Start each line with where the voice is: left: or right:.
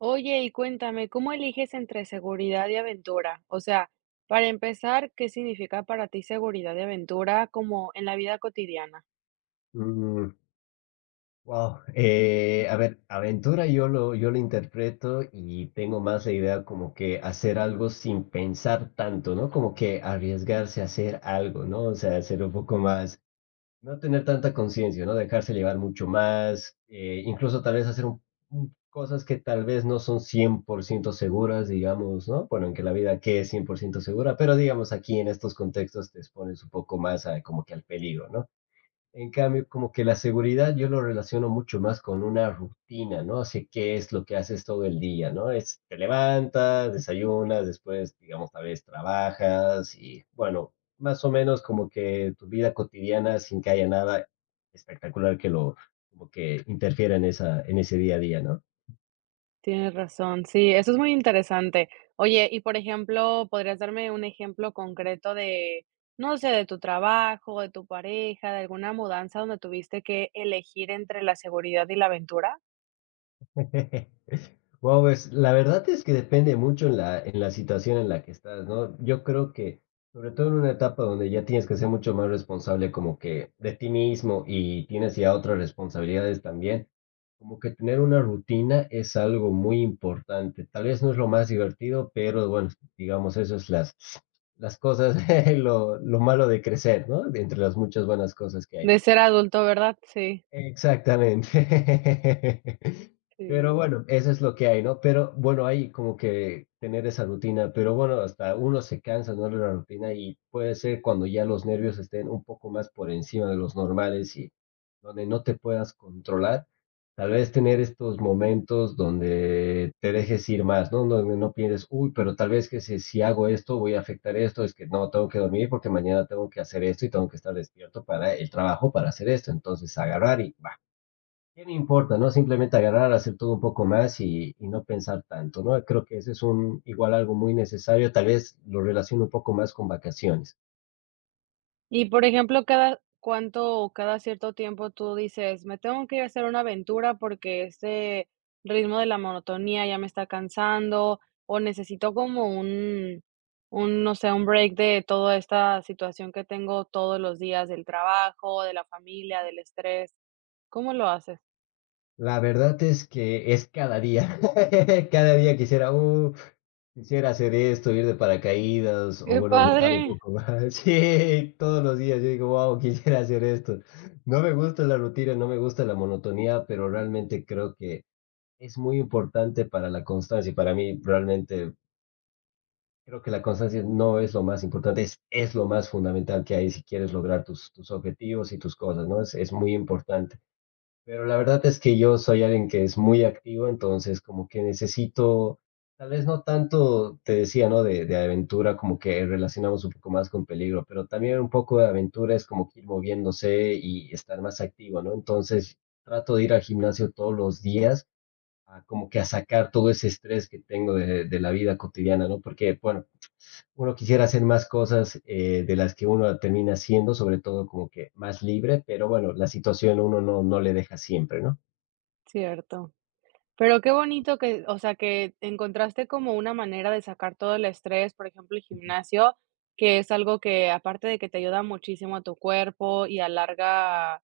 right: Oye, y cuéntame, ¿cómo eliges entre seguridad y aventura? O sea, para empezar, ¿qué significa para ti seguridad y aventura como en la vida cotidiana?
left: Mm, wow. A ver, aventura yo lo interpreto y tengo más la idea como que hacer algo sin pensar tanto, ¿no? Como que arriesgarse a hacer algo, ¿no? O sea, hacer un poco más, no tener tanta conciencia, ¿no? Dejarse llevar mucho más, incluso tal vez hacer cosas que tal vez no son 100% seguras, digamos, ¿no? Bueno, en que la vida que es 100% segura, pero digamos aquí en estos contextos te expones un poco más a, como que al peligro, ¿no? En cambio, como que la seguridad yo lo relaciono mucho más con una rutina, ¿no? Así, ¿qué es lo que haces todo el día, no? Es, te levantas, desayunas, después, digamos, tal vez trabajas y, bueno, más o menos como que tu vida cotidiana sin que haya nada espectacular que lo, como que interfiera en ese día a día, ¿no?
right: Tienes razón, sí, eso es muy interesante. Oye, y por ejemplo, ¿podrías darme un ejemplo concreto de, no sé, de tu trabajo, de tu pareja, de alguna mudanza donde tuviste que elegir entre la seguridad y la aventura?
left: Wow, pues la verdad es que depende mucho en la situación en la que estás, ¿no? Yo creo que, sobre todo en una etapa donde ya tienes que ser mucho más responsable como que de ti mismo y tienes ya otras responsabilidades también, como que tener una rutina es algo muy importante. Tal vez no es lo más divertido, pero bueno, digamos, eso es las cosas, lo malo de crecer, ¿no? De entre las muchas buenas cosas que hay.
right: De ser adulto, ¿verdad? Sí,
left: Exactamente.
right: sí.
left: Pero bueno, eso es lo que hay, ¿no? Pero bueno, hay como que tener esa rutina, pero bueno, hasta uno se cansa, ¿no? De la rutina y puede ser cuando ya los nervios estén un poco más por encima de los normales y donde no te puedas controlar. Tal vez tener estos momentos donde te dejes ir más, ¿no? Donde no pienses, uy, pero tal vez que si hago esto voy a afectar esto, es que no, tengo que dormir porque mañana tengo que hacer esto y tengo que estar despierto para el trabajo, para hacer esto. Entonces, agarrar y, va, ¿qué me importa, no? Simplemente agarrar, hacer todo un poco más y no pensar tanto, ¿no? Creo que ese es un, igual algo muy necesario, tal vez lo relaciono un poco más con vacaciones.
right: Y, por ejemplo, ¿cada cuánto o cada cierto tiempo tú dices: "Me tengo que ir a hacer una aventura porque este ritmo de la monotonía ya me está cansando", o necesito como un no sé, un break de toda esta situación que tengo todos los días del trabajo, de la familia, del estrés? ¿Cómo lo haces?
left: La verdad es que es cada día, cada día quisiera, quisiera hacer esto, ir de paracaídas o
right: ¡Qué
left: bueno, viajar un
right: padre!
left: poco más". Sí, todos los días yo digo, wow, quisiera hacer esto. No me gusta la rutina, no me gusta la monotonía, pero realmente creo que es muy importante para la constancia y para mí realmente creo que la constancia no es lo más importante, es lo más fundamental que hay si quieres lograr tus objetivos y tus cosas, ¿no? Es muy importante. Pero la verdad es que yo soy alguien que es muy activo, entonces como que necesito, tal vez no tanto, te decía, ¿no? De aventura, como que relacionamos un poco más con peligro, pero también un poco de aventura es como que ir moviéndose y estar más activo, ¿no? Entonces trato de ir al gimnasio todos los días, a como que a sacar todo ese estrés que tengo de la vida cotidiana, ¿no? Porque, bueno, uno quisiera hacer más cosas de las que uno termina haciendo, sobre todo como que más libre, pero bueno, la situación uno no, no le deja siempre, ¿no?
right: Cierto. Pero qué bonito que, o sea, que encontraste como una manera de sacar todo el estrés, por ejemplo, el gimnasio, que es algo que aparte de que te ayuda muchísimo a tu cuerpo y alarga,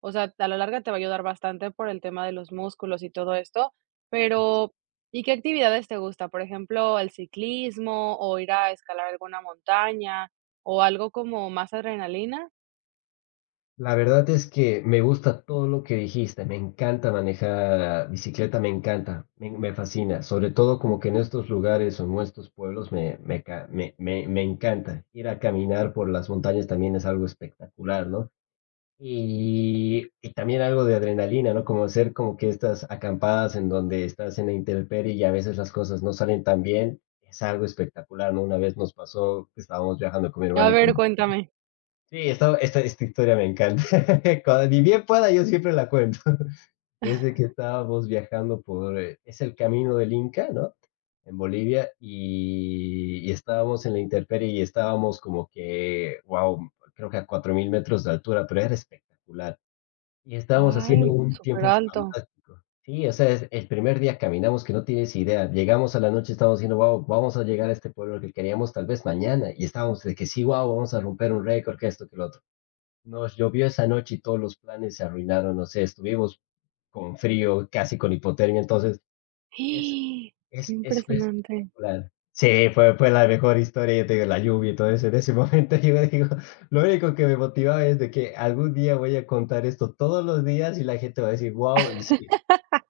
right: o sea, a la larga te va a ayudar bastante por el tema de los músculos y todo esto, pero ¿y qué actividades te gusta? Por ejemplo, el ciclismo o ir a escalar alguna montaña o algo como más adrenalina.
left: La verdad es que me gusta todo lo que dijiste, me encanta manejar bicicleta, me encanta, me fascina, sobre todo como que en estos lugares o en estos pueblos me, me, ca- me encanta. Ir a caminar por las montañas también es algo espectacular, ¿no? Y también algo de adrenalina, ¿no? Como hacer como que estas acampadas en donde estás en la intemperie y a veces las cosas no salen tan bien, es algo espectacular, ¿no? Una vez nos pasó que estábamos viajando con mi
right: A
left: hermano y con
right: ver,
left: mi
right: cuéntame.
left: sí, esta historia me encanta. Cuando, ni bien pueda, yo siempre la cuento. Es de que estábamos viajando es el camino del Inca, ¿no? En Bolivia y estábamos en la intemperie y estábamos como que, wow, creo que a 4000 metros de altura, pero era espectacular. Y estábamos haciendo
right: Ay,
left: un
right: súper
left: tiempo
right: alto.
left: fantástico. Sí, o sea, el primer día caminamos que no tienes idea. Llegamos a la noche, estábamos diciendo, wow, vamos a llegar a este pueblo que queríamos tal vez mañana. Y estábamos de que sí, wow, vamos a romper un récord, que esto, que lo otro. Nos llovió esa noche y todos los planes se arruinaron, no sé, estuvimos con frío, casi con hipotermia, entonces es
right: Qué
left: es fue
right: impresionante.
left: espectacular. Sí, fue la mejor historia, yo te digo, la lluvia y todo eso. En ese momento yo me digo, lo único que me motivaba es de que algún día voy a contar esto todos los días y la gente va a decir: wow y sí,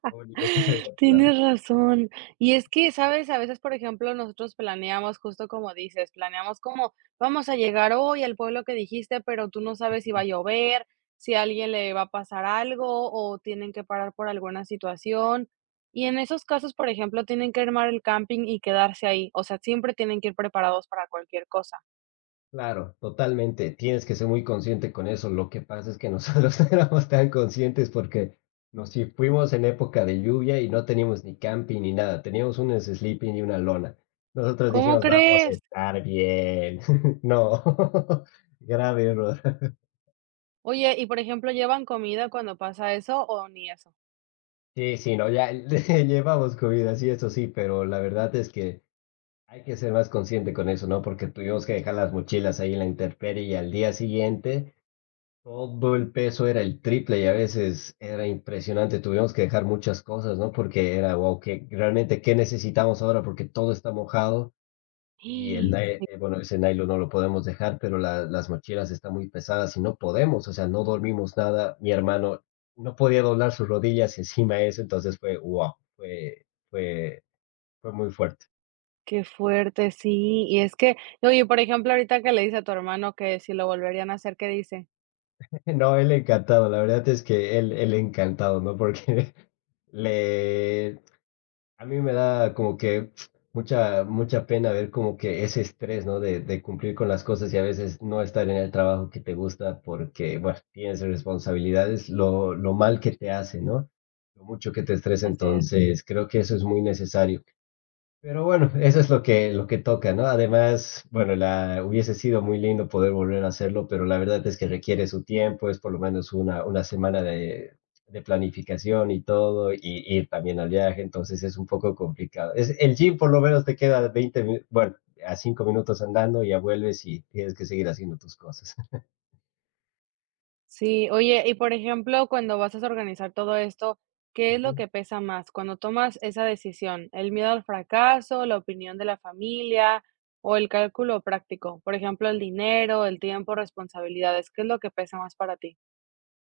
left: lo único que me motivaba.
right: Tienes razón. Y es que, ¿sabes? A veces, por ejemplo, nosotros planeamos, justo como dices, planeamos como vamos a llegar hoy al pueblo que dijiste, pero tú no sabes si va a llover, si a alguien le va a pasar algo o tienen que parar por alguna situación. Y en esos casos, por ejemplo, tienen que armar el camping y quedarse ahí. O sea, siempre tienen que ir preparados para cualquier cosa.
left: Claro, totalmente. Tienes que ser muy consciente con eso. Lo que pasa es que nosotros no éramos tan conscientes porque nos sí fuimos en época de lluvia y no teníamos ni camping ni nada. Teníamos un sleeping y una lona. Nosotros
right: ¿Cómo
left: dijimos, vamos a
right: crees?
left: estar bien. No, grave error.
right: Oye, y por ejemplo, ¿llevan comida cuando pasa eso o ni eso?
left: Sí, sí, no, ya le llevamos comida, sí, eso sí, pero la verdad es que hay que ser más consciente con eso, ¿no? Porque tuvimos que dejar las mochilas ahí en la intemperie y al día siguiente todo el peso era el triple y a veces era impresionante. Tuvimos que dejar muchas cosas, ¿no? Porque era, wow, que realmente qué necesitamos ahora porque todo está mojado y el, bueno, ese nylon no lo podemos dejar, pero las mochilas están muy pesadas y no podemos, o sea, no dormimos nada. Mi hermano no podía doblar sus rodillas encima de eso, entonces fue, wow, fue muy fuerte.
right: Qué fuerte, sí. Y es que, oye, por ejemplo, ahorita que le dice a tu hermano que si lo volverían a hacer, ¿qué dice?
left: No, él encantado, la verdad es que él encantado, ¿no? Porque le, a mí me da como que mucha pena ver como que ese estrés, ¿no? De cumplir con las cosas y a veces no estar en el trabajo que te gusta porque, bueno, tienes responsabilidades, lo mal que te hace, ¿no? Lo mucho que te estresa,
right: Así es.
left: entonces creo que eso es muy necesario. Pero bueno, eso es lo que toca, ¿no? Además, bueno, la, hubiese sido muy lindo poder volver a hacerlo, pero la verdad es que requiere su tiempo, es por lo menos una semana de planificación y todo, y ir también al viaje, entonces es un poco complicado. Es, el gym por lo menos te queda bueno, a 5 minutos andando, ya vuelves y tienes que seguir haciendo tus cosas.
right: Sí, oye, y por ejemplo, cuando vas a organizar todo esto, ¿qué es lo que pesa más cuando tomas esa decisión? ¿El miedo al fracaso, la opinión de la familia o el cálculo práctico? Por ejemplo, el dinero, el tiempo, responsabilidades, ¿qué es lo que pesa más para ti?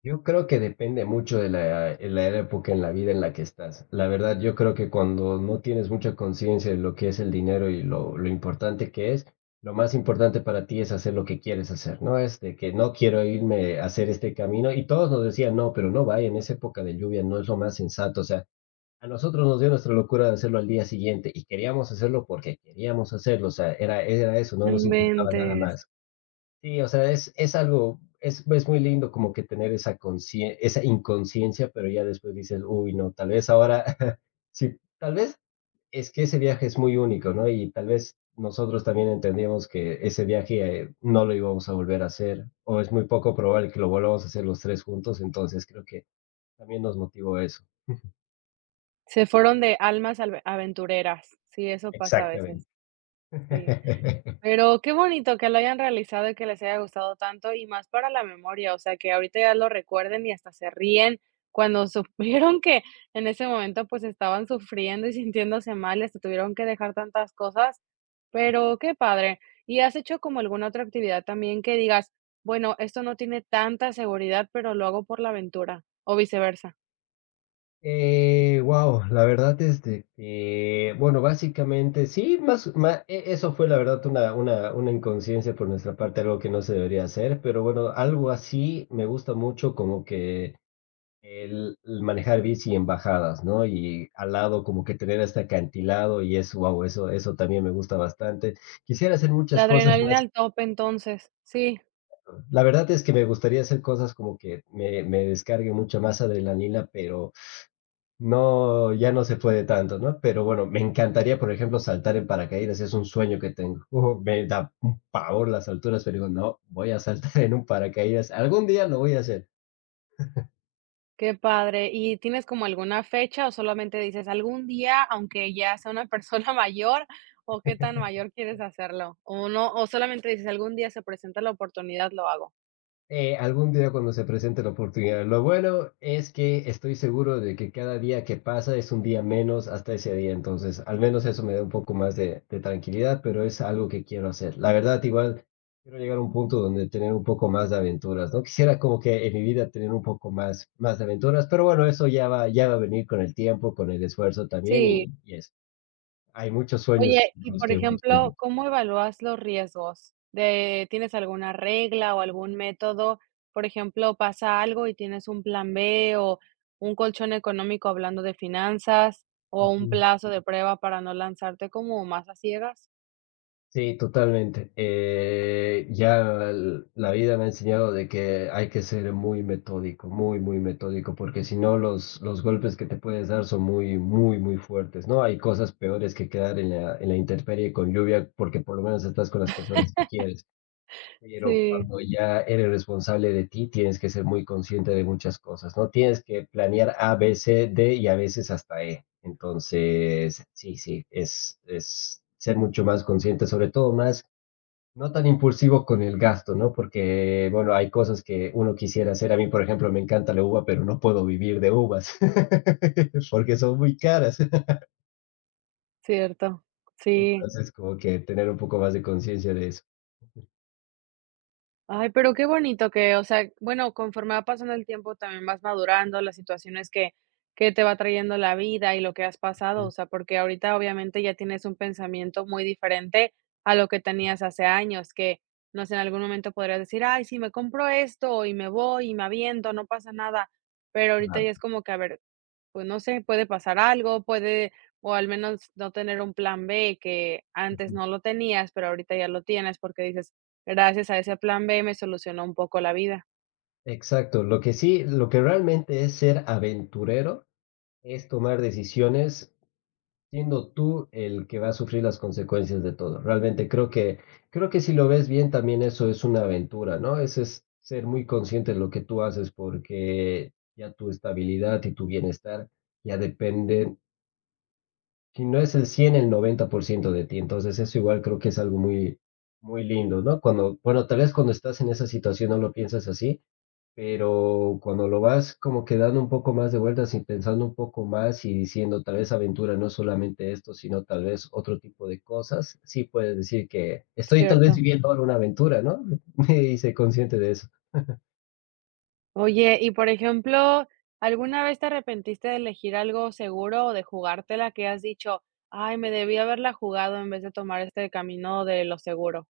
left: Yo creo que depende mucho de la época en la vida en la que estás. La verdad, yo creo que cuando no tienes mucha conciencia de lo que es el dinero y lo importante que es, lo más importante para ti es hacer lo que quieres hacer, ¿no? Es de que no quiero irme a hacer este camino. Y todos nos decían, no, pero no vaya en esa época de lluvia, no es lo más sensato. O sea, a nosotros nos dio nuestra locura de hacerlo al día siguiente y queríamos hacerlo porque queríamos hacerlo. O sea, era, era eso, no
right: No
left: nos importaba nada
right: inventes.
left: más. Sí, o sea, es muy lindo como que tener esa inconsciencia, pero ya después dices, uy, no, tal vez ahora, sí, tal vez es que ese viaje es muy único, ¿no? Y tal vez nosotros también entendíamos que ese viaje no lo íbamos a volver a hacer, o es muy poco probable que lo volvamos a hacer los tres juntos, entonces creo que también nos motivó eso.
right: Se fueron de almas aventureras. Sí, eso pasa a
left: Exactamente.
right: veces. Sí. Pero qué bonito que lo hayan realizado y que les haya gustado tanto, y más para la memoria, o sea, que ahorita ya lo recuerden y hasta se ríen cuando supieron que en ese momento, pues, estaban sufriendo y sintiéndose mal, y hasta tuvieron que dejar tantas cosas, pero qué padre. ¿Y has hecho como alguna otra actividad también que digas: "Bueno, esto no tiene tanta seguridad, pero lo hago por la aventura", o viceversa?
left: Wow, la verdad es de que, bueno, básicamente sí, eso fue la verdad una inconsciencia por nuestra parte, algo que no se debería hacer, pero bueno, algo así me gusta mucho como que el manejar bici en bajadas, ¿no? Y al lado como que tener este acantilado y eso, wow, eso también me gusta bastante. Quisiera hacer muchas
right: La
left: cosas
right: adrenalina
left: más.
right: al tope, entonces, sí.
left: La verdad es que me gustaría hacer cosas como que me descargue mucha más adrenalina, pero... No, ya no se puede tanto, ¿no? Pero bueno, me encantaría, por ejemplo, saltar en paracaídas, es un sueño que tengo. Ujú, me da un pavor las alturas, pero digo, no, voy a saltar en un paracaídas. Algún día lo voy a hacer.
right: Qué padre. ¿Y tienes como alguna fecha o solamente dices algún día, aunque ya sea una persona mayor, o qué tan mayor quieres hacerlo? O no, o solamente dices algún día se presenta la oportunidad, lo hago.
left: Algún día cuando se presente la oportunidad. Lo bueno es que estoy seguro de que cada día que pasa es un día menos hasta ese día, entonces al menos eso me da un poco más de tranquilidad, pero es algo que quiero hacer. La verdad, igual quiero llegar a un punto donde tener un poco más de aventuras, ¿no? Quisiera como que en mi vida tener un poco más, más de aventuras, pero bueno, eso ya va a venir con el tiempo, con el esfuerzo también
right: Sí.
left: y eso. Hay muchos sueños
right: Oye, y
left: con los
right: por
left: que uno quiere
right: ejemplo, ¿cómo evalúas los riesgos? De, ¿tienes alguna regla o algún método? Por ejemplo, pasa algo y tienes un plan B o un colchón económico hablando de finanzas o un
left: luchar.
right: plazo de prueba para no lanzarte como más a ciegas.
left: Sí, totalmente. Ya la vida me ha enseñado de que hay que ser muy metódico, muy, muy metódico, porque si no los golpes que te puedes dar son muy, muy, muy fuertes, ¿no? Hay cosas peores que quedar en la intemperie con lluvia porque por lo menos estás con las personas que quieres. Pero
right: Sí.
left: cuando ya eres responsable de ti, tienes que ser muy consciente de muchas cosas, ¿no? Tienes que planear A, B, C, D y a veces hasta E. Entonces, sí, sí, es ser mucho más consciente, sobre todo más, no tan impulsivo con el gasto, ¿no? Porque, bueno, hay cosas que uno quisiera hacer. A mí, por ejemplo, me encanta la uva, pero no puedo vivir de uvas porque son muy caras.
right: Cierto, sí.
left: Entonces, como que tener un poco más de conciencia de eso.
right: Ay, pero qué bonito que, o sea, bueno, conforme va pasando el tiempo también vas madurando las situaciones que te va trayendo la vida y lo que has pasado, o sea, porque ahorita obviamente ya tienes un pensamiento muy diferente a lo que tenías hace años, que, no sé, en algún momento podrías decir: "Ay, sí, me compro esto y me voy y me aviento, no pasa nada", pero ahorita ya
left: Claro.
right: es como que, a ver, pues no sé, puede pasar algo, puede, o al menos no tener un plan B que antes no lo tenías, pero ahorita ya lo tienes porque dices, gracias a ese plan B me solucionó un poco la vida.
left: Exacto, lo que sí, lo que realmente es ser aventurero es tomar decisiones siendo tú el que va a sufrir las consecuencias de todo. Realmente creo que si lo ves bien también eso es una aventura, ¿no? Ese es ser muy consciente de lo que tú haces porque ya tu estabilidad y tu bienestar ya depende si no es el 100 el 90% de ti. Entonces eso igual creo que es algo muy, muy lindo, ¿no? Cuando, bueno, tal vez cuando estás en esa situación no lo piensas así, pero cuando lo vas como que dando un poco más de vueltas y pensando un poco más y diciendo tal vez aventura no es solamente esto, sino tal vez otro tipo de cosas, sí puedes decir que estoy tal vez
right: Cierto.
left: viviendo ahora una aventura, ¿no? Me hice consciente de eso.
right: Oye, y por ejemplo, ¿alguna vez te arrepentiste de elegir algo seguro o de jugártela que has dicho, ay, me debí haberla jugado en vez de tomar este camino de lo seguro?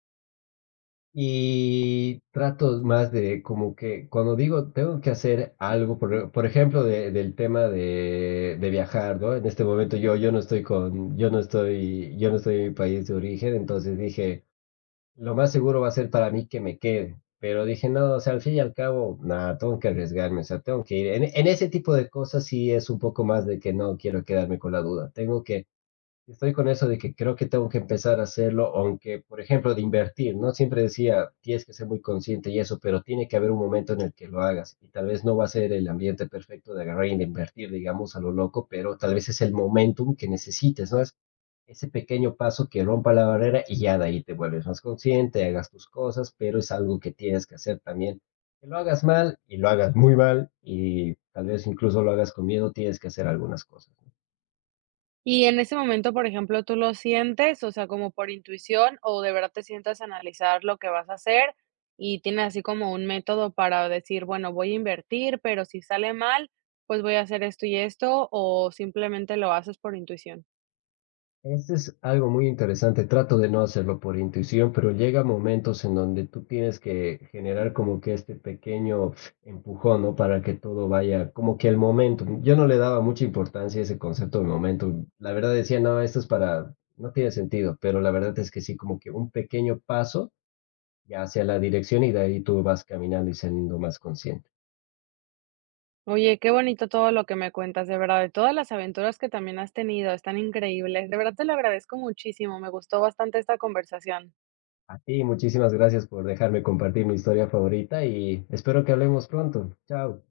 left: Y trato más de como que cuando digo tengo que hacer algo, por ejemplo, del tema de viajar, ¿no? En este momento, yo no estoy con, yo no estoy en mi país de origen, entonces dije, lo más seguro va a ser para mí que me quede. Pero dije, no, o sea, al fin y al cabo, nada, tengo que arriesgarme, o sea, tengo que ir. En ese tipo de cosas sí es un poco más de que no quiero quedarme con la duda. Tengo que Estoy con eso de que creo que tengo que empezar a hacerlo, aunque, por ejemplo, de invertir, ¿no? Siempre decía, tienes que ser muy consciente y eso, pero tiene que haber un momento en el que lo hagas y tal vez no va a ser el ambiente perfecto de agarrar y de invertir, digamos, a lo loco, pero tal vez es el momentum que necesites, ¿no? Es ese pequeño paso que rompa la barrera y ya de ahí te vuelves más consciente, hagas tus cosas, pero es algo que tienes que hacer también. Que lo hagas mal y lo hagas muy mal y tal vez incluso lo hagas con miedo, tienes que hacer algunas cosas.
right: Y en ese momento, por ejemplo, ¿tú lo sientes, o sea, como por intuición, o de verdad te sientas a analizar lo que vas a hacer y tienes así como un método para decir, bueno, voy a invertir, pero si sale mal, pues voy a hacer esto y esto, o simplemente lo haces por intuición?
left: Este es algo muy interesante. Trato de no hacerlo por intuición, pero llega momentos en donde tú tienes que generar como que este pequeño empujón, ¿no? Para que todo vaya, como que el momento. Yo no le daba mucha importancia a ese concepto de momento. La verdad decía, no, esto es para, no tiene sentido, pero la verdad es que sí, como que un pequeño paso ya hacia la dirección y de ahí tú vas caminando y siendo más consciente.
right: Oye, qué bonito todo lo que me cuentas, de verdad, de todas las aventuras que también has tenido, están increíbles. De verdad te lo agradezco muchísimo, me gustó bastante esta conversación.
left: A ti, muchísimas gracias por dejarme compartir mi historia favorita y espero que hablemos pronto. Chao.